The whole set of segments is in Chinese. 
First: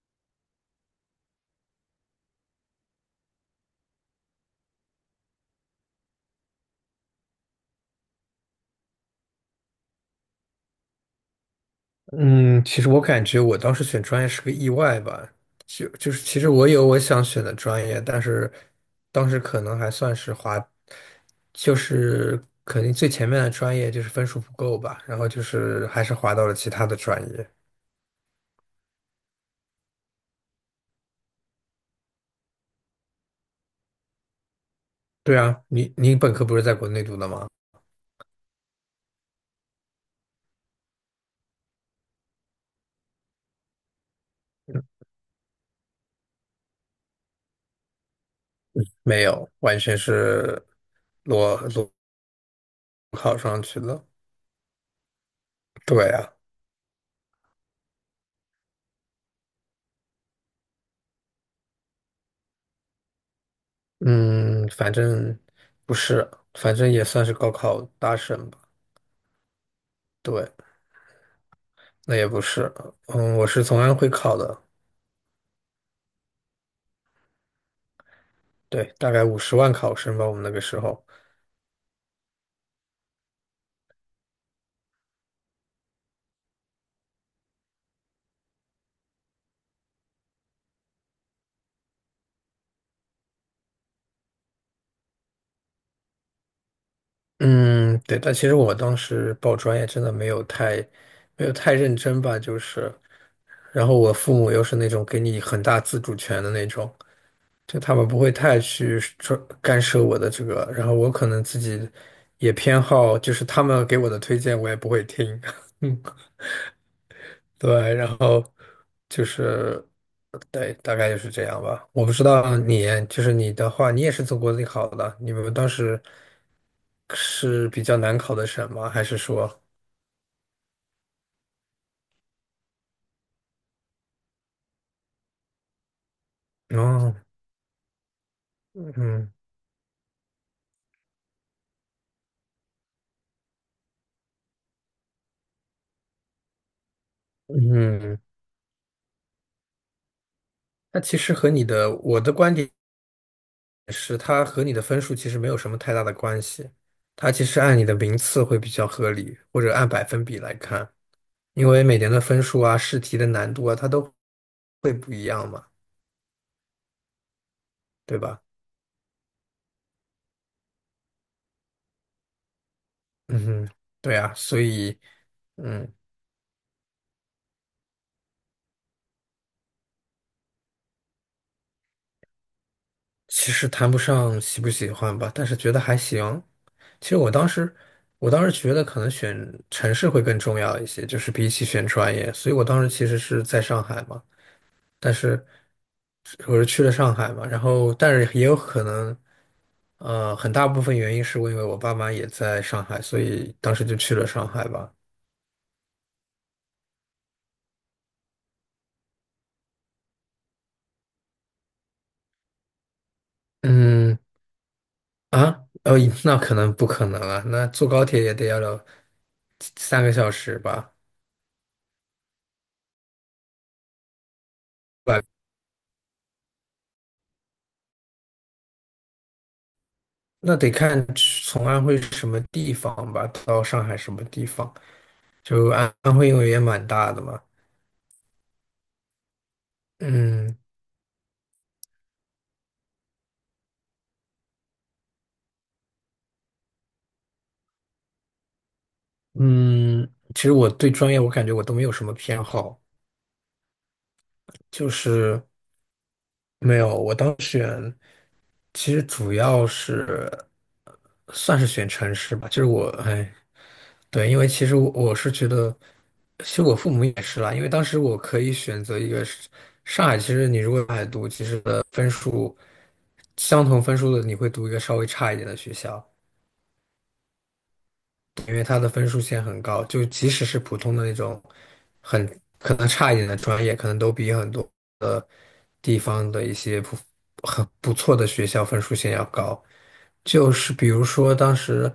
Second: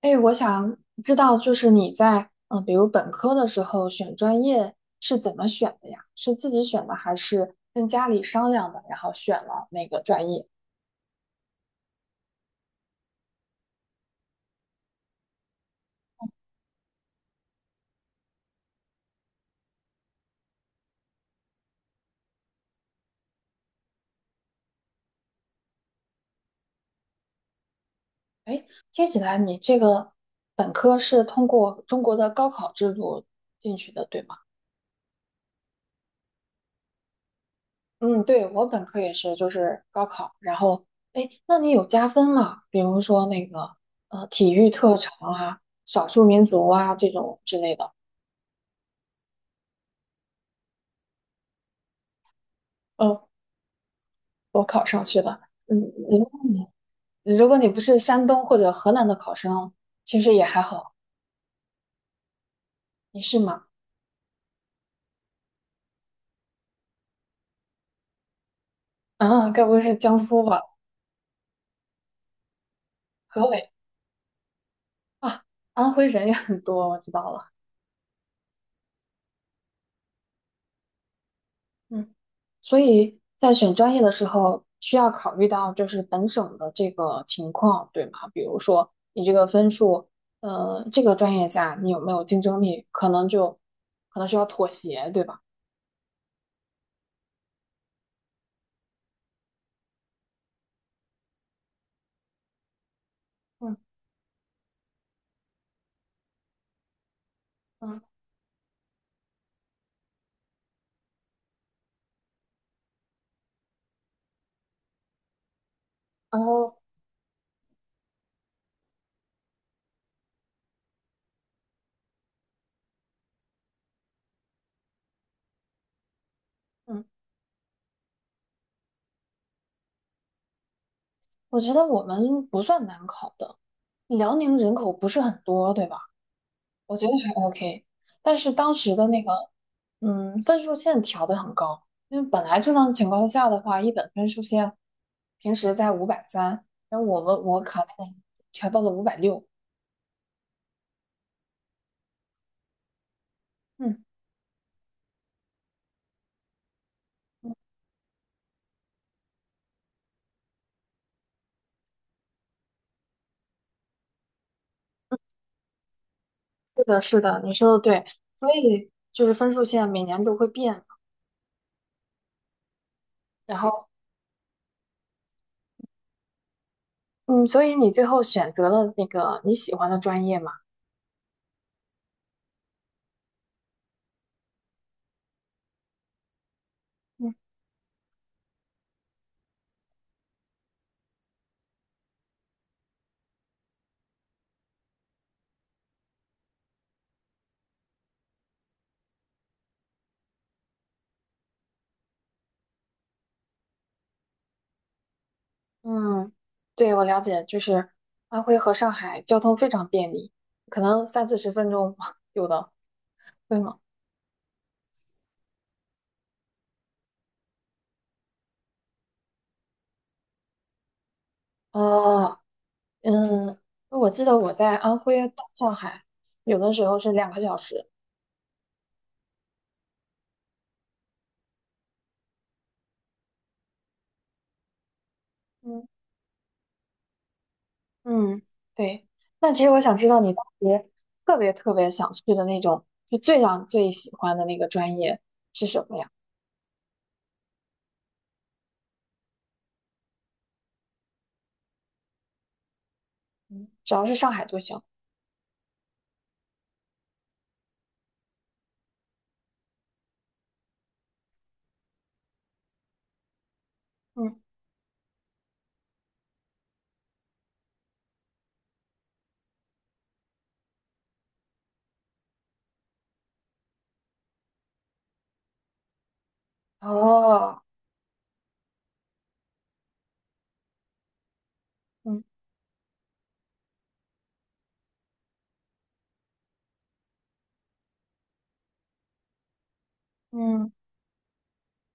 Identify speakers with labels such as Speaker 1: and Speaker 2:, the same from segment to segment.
Speaker 1: 哎，我想知道，就是你在比如本科的时候选专业是怎么选的呀？是自己选的，还是跟家里商量的，然后选了那个专业？
Speaker 2: 嗯，其实我感觉我当时选专业是个意外吧，就是其实我有我想选的专业，但是当时可能还算是滑，就是肯定最前面的专业就是分数不够吧，然后就是还是滑到了其他的专业。
Speaker 1: 哎，听起来你这个本科是通过中国的高考制度进去的，对吗？
Speaker 2: 对啊，你本科不是在国内读的吗？
Speaker 1: 嗯，对，我本科也是，就是高考，然后哎，那你有加分吗？比如说那个体育
Speaker 2: 嗯
Speaker 1: 特长啊、少数民族啊这种之类的。
Speaker 2: 没有，完全是裸
Speaker 1: 嗯，
Speaker 2: 考上去了。
Speaker 1: 我考上去的。嗯，
Speaker 2: 对啊，
Speaker 1: 如果你不是山东或者河南的考生，其实也还好。你是吗？
Speaker 2: 嗯，反正不是，反正也算是高考大省吧。
Speaker 1: 嗯，该不会是江苏
Speaker 2: 对。
Speaker 1: 吧？
Speaker 2: 那也不是，嗯，我
Speaker 1: 河
Speaker 2: 是
Speaker 1: 北
Speaker 2: 从安徽考的，
Speaker 1: 啊，安徽人也很多，我知道了。
Speaker 2: 对，大概50万考生吧，我们那个时候，
Speaker 1: 嗯，所以在选专业的时候，需要考虑到就是本省的这个情况，对吗？比如说你这个分数，这个专业下你有没有竞争力，可能需要妥协，对吧？
Speaker 2: 嗯，对，但其实我当时报专业真的没有太认真吧，就是，
Speaker 1: 嗯
Speaker 2: 然后我父母又是那种给你很大自主权的那种，就他
Speaker 1: 嗯，
Speaker 2: 们不会太去说干涉我的这个，然后我可能自己也偏好，就是他们给我的推荐我也不会听，
Speaker 1: 然后
Speaker 2: 对，然后就是，对，大概就是这样吧。我不知道你，就是你的话，你也是从国内考的，你们当时
Speaker 1: 嗯，
Speaker 2: 是比较难考的省吗？还是说，
Speaker 1: 我觉得我们不算难考的，辽宁人口不是很多，对吧？我觉得
Speaker 2: 哦，
Speaker 1: 还 OK，但是当时的那个，
Speaker 2: 嗯
Speaker 1: 分数线调得很高，因为本来正常情况下的话，一本分数线平时在530，然后我考那个
Speaker 2: 嗯，
Speaker 1: 调到了560。
Speaker 2: 那其实和你的，我的观点
Speaker 1: 嗯，
Speaker 2: 是，它和你的分数其实没有什么太大的关系，它其实按你的名次会比较合理，或者按百分比来看，因为每年的分数啊、试题的难度啊，它都会不一样嘛，
Speaker 1: 是的，是的，你说的对，
Speaker 2: 对吧？
Speaker 1: 所以就是分数线每年都会变嘛，
Speaker 2: 嗯
Speaker 1: 然
Speaker 2: 哼，
Speaker 1: 后
Speaker 2: 对啊，所以，嗯，
Speaker 1: 嗯，所以你最后选择了那个你喜欢的专业嘛？
Speaker 2: 其实谈不上喜不喜欢吧，但是觉得还行。其实我
Speaker 1: 嗯
Speaker 2: 当时，我当时觉得可能选城市会更重要一些，就是比起选专业。所以我当时其实是在上海嘛，但是我是去了上海嘛，然后但是也有可能，很大部分原因是因为我爸妈也在上海，所以当时就去了上海吧。
Speaker 1: 嗯，对，我了解，就是安徽和上海交通非常便利，可能三四十分钟 有的，对吗？
Speaker 2: 嗯啊，哦，那可能不可能啊，那坐高铁也得要了3个小时吧。
Speaker 1: 哦，嗯，我记得我在安徽到上海，有的时候是2个小时。
Speaker 2: 那得看从安徽什么地方吧，到上海什么地方。就
Speaker 1: 嗯
Speaker 2: 安徽，因为也蛮大的嘛。
Speaker 1: 嗯，对。那其实我想知道你当
Speaker 2: 嗯
Speaker 1: 时特别特别想去的那种，就最想最喜欢的那个专业是什么呀？
Speaker 2: 嗯，其实我对专业，我感觉我都没有什么偏好，
Speaker 1: 嗯，只要是上海就行。
Speaker 2: 就是没有。其实主要是算是选城市吧，就是我哎，对，因
Speaker 1: 嗯，
Speaker 2: 为其实我是觉得，其实我父母也是啦，因为当时我可以选择一个是上海，其实你如果上读，其实的分数相同分数的你会读一个稍微差一点的学校，
Speaker 1: 哦，
Speaker 2: 因为它的分数线很高，就即使是普通的那种
Speaker 1: 嗯
Speaker 2: 很可能差一点的专业，可能都比很多的地方的一些不很不错的学校分数线要高。就
Speaker 1: 嗯
Speaker 2: 是比如说当时，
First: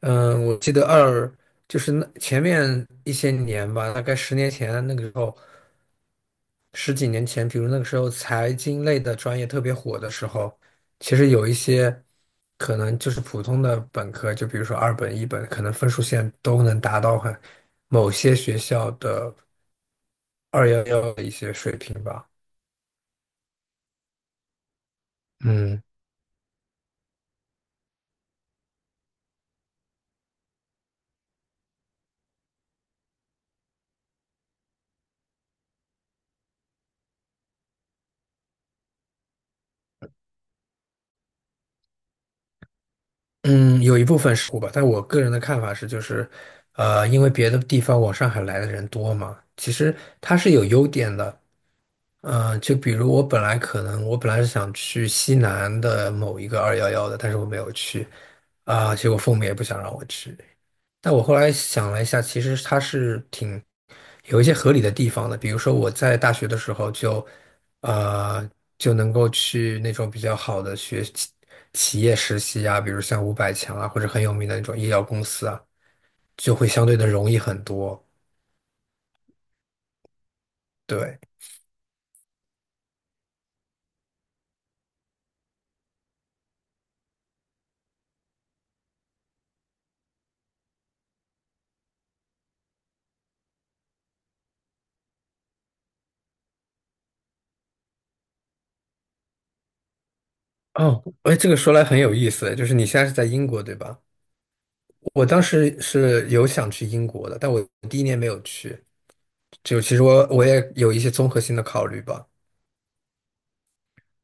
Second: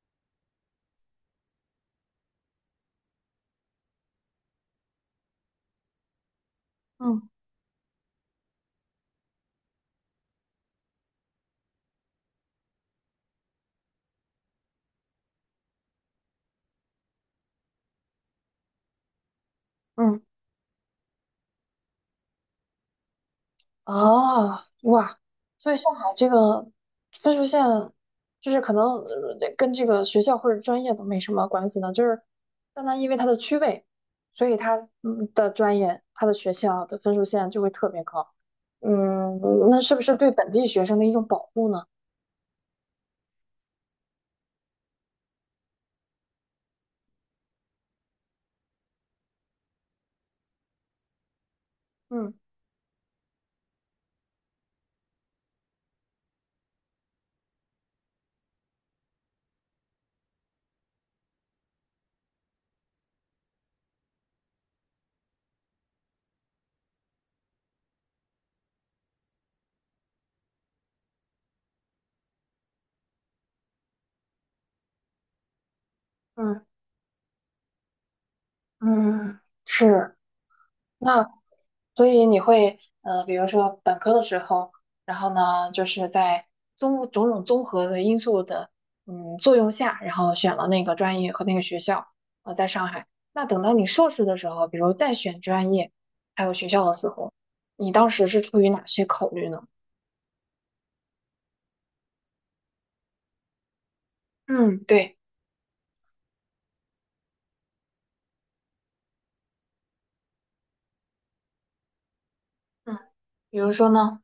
Speaker 2: 嗯，我记得就是那前面一些年吧，大概10年前那个时候。十几年
Speaker 1: 嗯
Speaker 2: 前，比如那个时候财经类的专业特别火的时候，其实有一些可能就是普通的本科，就比如说二本、一本，可能分数线都能达到很某些学校的
Speaker 1: 嗯。
Speaker 2: 二幺幺的一些水平吧。
Speaker 1: 哦，哇，所以
Speaker 2: 嗯
Speaker 1: 上海这个分数线，就是可能跟这个学校或者专业都没什么关系呢，就是单单因为它的区位，所以它的专业、它的学校的分数线就会特别高。嗯，那是不是对本地学生的一种保护呢？
Speaker 2: 嗯，有一部分是吧，但我个人的看法是，就是因为别的地方往上海来的人多嘛，其实它是有优点的。
Speaker 1: 嗯
Speaker 2: 嗯，就比如我本来是想去西南的某一个二幺幺的，但是我没有去啊，结果父母也不想让我去。但我后来想了一下，其实它是挺有一些合理的地方的，比如说我在大学的时候呃就能够去那种比较好的企业实习啊，比如像500强啊，或者很有名的那种医药公司啊，就
Speaker 1: 嗯
Speaker 2: 会相对的容易很多。
Speaker 1: 嗯，嗯是。
Speaker 2: 对，
Speaker 1: 那所以你会，比如说本科的时候，然后呢，就是在种种综合的因素的，作用下，然后选了那个专业和那个学校，在上海。那等到你硕士的时候，比如再选专业还有学校的时候，你当时是出于哪些考虑呢？
Speaker 2: 哦，哎，这个说来很有意思，就是你现在是在英国，对吧？
Speaker 1: 嗯，对，
Speaker 2: 我当时是有想去英国的，但我第一年没有去。就其实我也有一些综合性的考虑吧，
Speaker 1: 嗯，比如说呢，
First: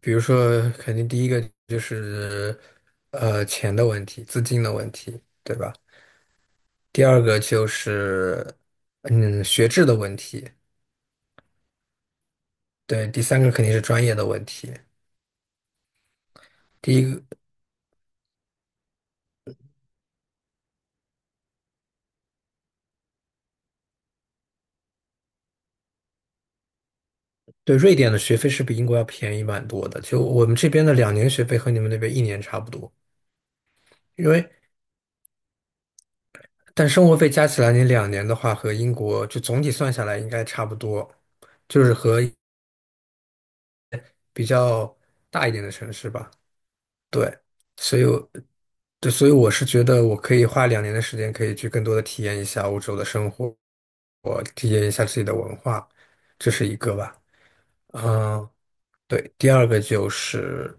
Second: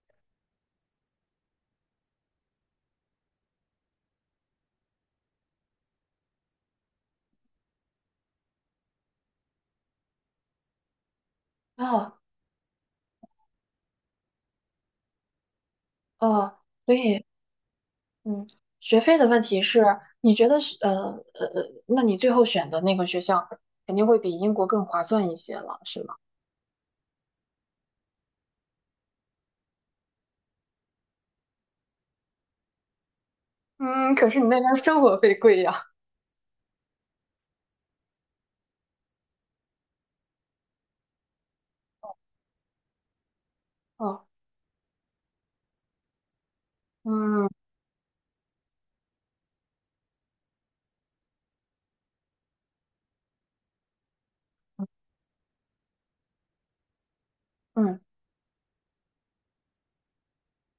Speaker 2: 比如说，肯定第一个就是钱的问题，资金的问题，对吧？第二个就是学制的问题，
Speaker 1: 哦
Speaker 2: 对，第三个肯定是专业的问题。
Speaker 1: 哦，所
Speaker 2: 第一个，
Speaker 1: 以。嗯，学费的问题是，你觉得是那你最后选的那个学校肯定会比英国更划算一些了，是吗？
Speaker 2: 对，瑞典的学费是比英国要便宜蛮多的，就我们这边的两年学费和你们那边一年差不多。
Speaker 1: 嗯，
Speaker 2: 因
Speaker 1: 可是你
Speaker 2: 为。
Speaker 1: 那边生活费贵呀。
Speaker 2: 但生活费加起来，你两年的话和英国就总体算下来应该差不多，就是和
Speaker 1: 哦，
Speaker 2: 比较大一点的城市吧。对，
Speaker 1: 嗯
Speaker 2: 所以我，对，所以我是觉得我可以花两年的时间，可以去更多的体验一下欧洲的生活，我体验一下自己的文化，这是一个吧。
Speaker 1: 嗯
Speaker 2: 嗯，对，第二个就是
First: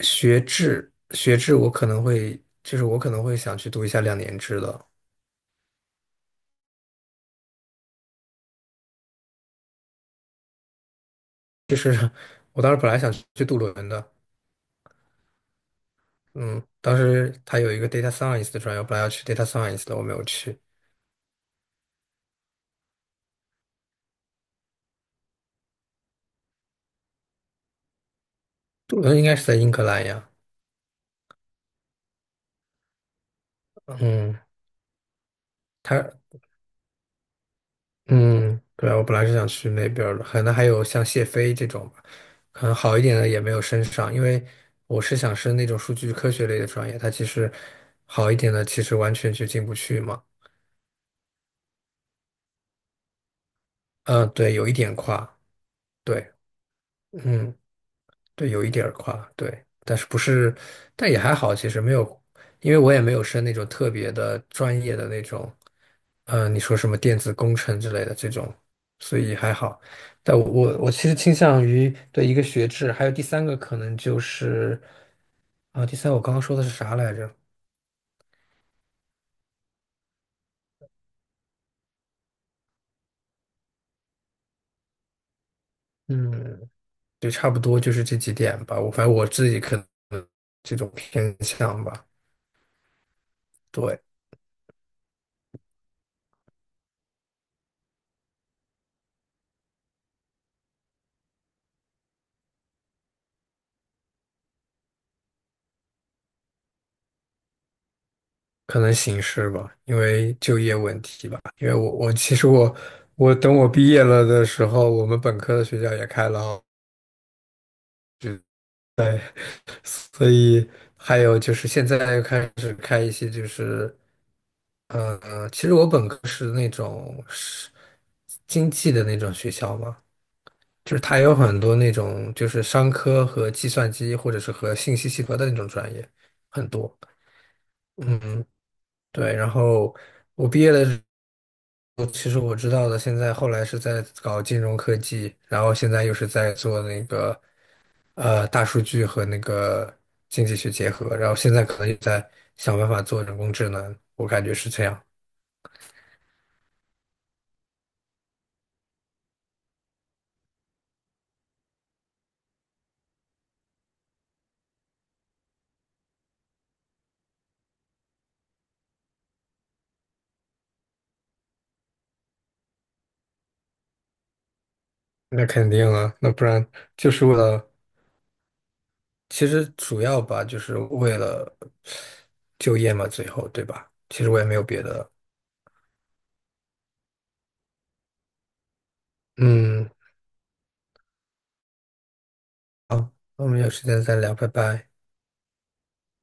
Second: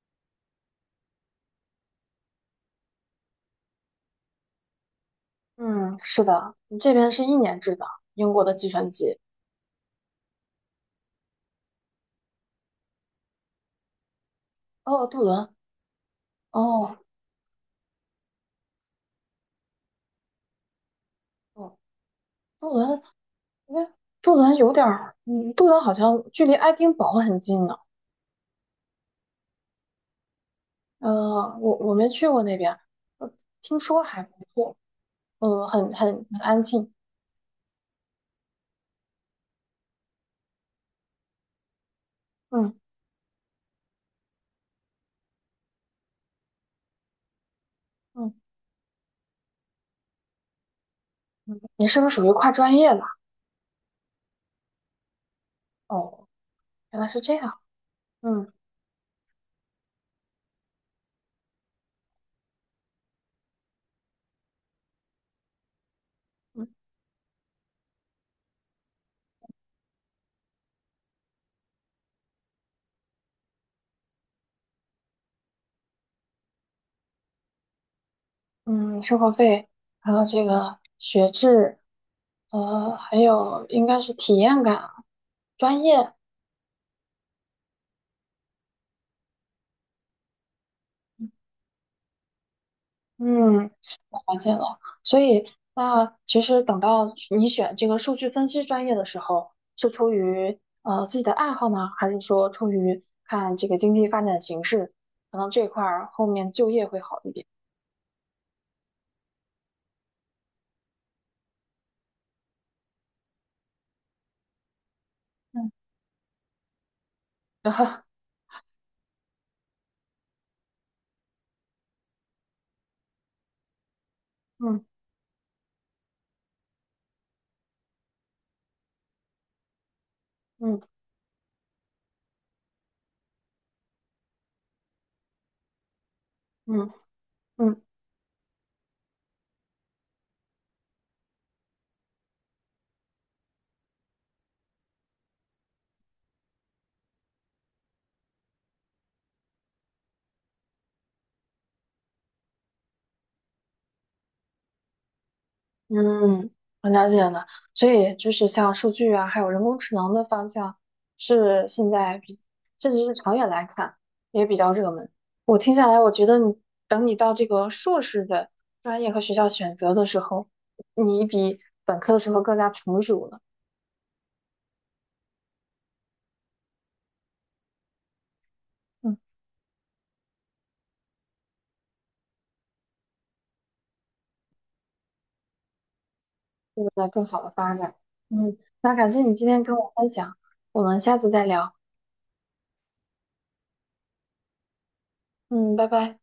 Speaker 2: 学制，学制我可能会，就是我可能会想去读一下2年制的。
Speaker 1: 嗯，是的，你这边是1年制的，英国的计算机。
Speaker 2: 就是 我当时本来想去读轮的，
Speaker 1: 哦，杜伦，
Speaker 2: 嗯，当
Speaker 1: 哦
Speaker 2: 时他有一个 data science 的专业，我本来要去 data science 的，我没有去。
Speaker 1: 哦，杜伦，哎，杜伦有点儿，杜伦好像距离爱丁堡很近呢。
Speaker 2: 杜伦应该是在英格兰呀。
Speaker 1: 我没去过那边，呃，听说还
Speaker 2: 嗯，
Speaker 1: 不错，很
Speaker 2: 他
Speaker 1: 很很安静。
Speaker 2: 嗯，对啊，我本来是想去那边儿的，可能还有像谢飞这种吧，可
Speaker 1: 嗯
Speaker 2: 能好一点的也没有升上，因为我是想升那种数据科学类的专业，它其实好
Speaker 1: 嗯。
Speaker 2: 一点的其实完全就进不去嘛。
Speaker 1: 你是不是属于跨专业的？
Speaker 2: 嗯，对，有一点跨，
Speaker 1: 哦，
Speaker 2: 对，
Speaker 1: 原来是这
Speaker 2: 嗯。
Speaker 1: 样。
Speaker 2: 对，
Speaker 1: 嗯
Speaker 2: 有一点儿跨，对，但是不是，但也还好，其实没有，因为我也没有申那种特别的专业的那种，你
Speaker 1: 嗯
Speaker 2: 说什么电子工程之类的这种，所以还好。但我其实倾向于对一个学制，还有第三个可能就是啊，第三我刚刚说的是啥来着？
Speaker 1: 嗯，生活费，还有这个学制，还有应该是体验感、专业。
Speaker 2: 嗯，对，差不多就是这几点吧。我反正我自己可能这种偏向吧，
Speaker 1: 嗯，
Speaker 2: 对。
Speaker 1: 我发现了。所以，那其实等到你选这个数据分析专业的时候，是出于自己的爱好呢，还是说出于看这个经济发展形势，可能这块儿后面就业会好一点？
Speaker 2: 可能形势吧，因为就业问题吧。因为其实我等我毕业了的时候，我们本科的
Speaker 1: 嗯，
Speaker 2: 学校也开了哦，
Speaker 1: 然后
Speaker 2: 对，所以还有就是现在又开始开一些就是
Speaker 1: 嗯
Speaker 2: 嗯，其实我本科是那种是经济的那种学校嘛，
Speaker 1: 嗯
Speaker 2: 就是它有很多那种就是商科和计算机或者是和信息系合的那种专业很
Speaker 1: 嗯
Speaker 2: 多。
Speaker 1: 嗯。
Speaker 2: 嗯，对，然后。我毕业的。我其实我知道的，现在后来是在搞金融科技，然后现在又是在做那个大数据和那个经济学结合，然后现在可能也在想办法做人工智能，我感觉是这样。
Speaker 1: 嗯，我了解了，所以就是像数据啊，还有人工智能的方向，是现在比，甚至是长远来看也比较热门。我听下来，我觉得等你到这个硕士的专业和学校选择的时候，你比本科的时候更加成熟了，
Speaker 2: 那肯定啊，那不然就是为了，
Speaker 1: 嗯，
Speaker 2: 其实主要吧，就是为了就业嘛，最后对吧？其实我也没有别的。
Speaker 1: 有了更好的发展。嗯，那感谢你今天跟
Speaker 2: 嗯，
Speaker 1: 我分享，我们下次再聊。
Speaker 2: 好，那我们有时间再聊，拜拜。
Speaker 1: 嗯，拜拜。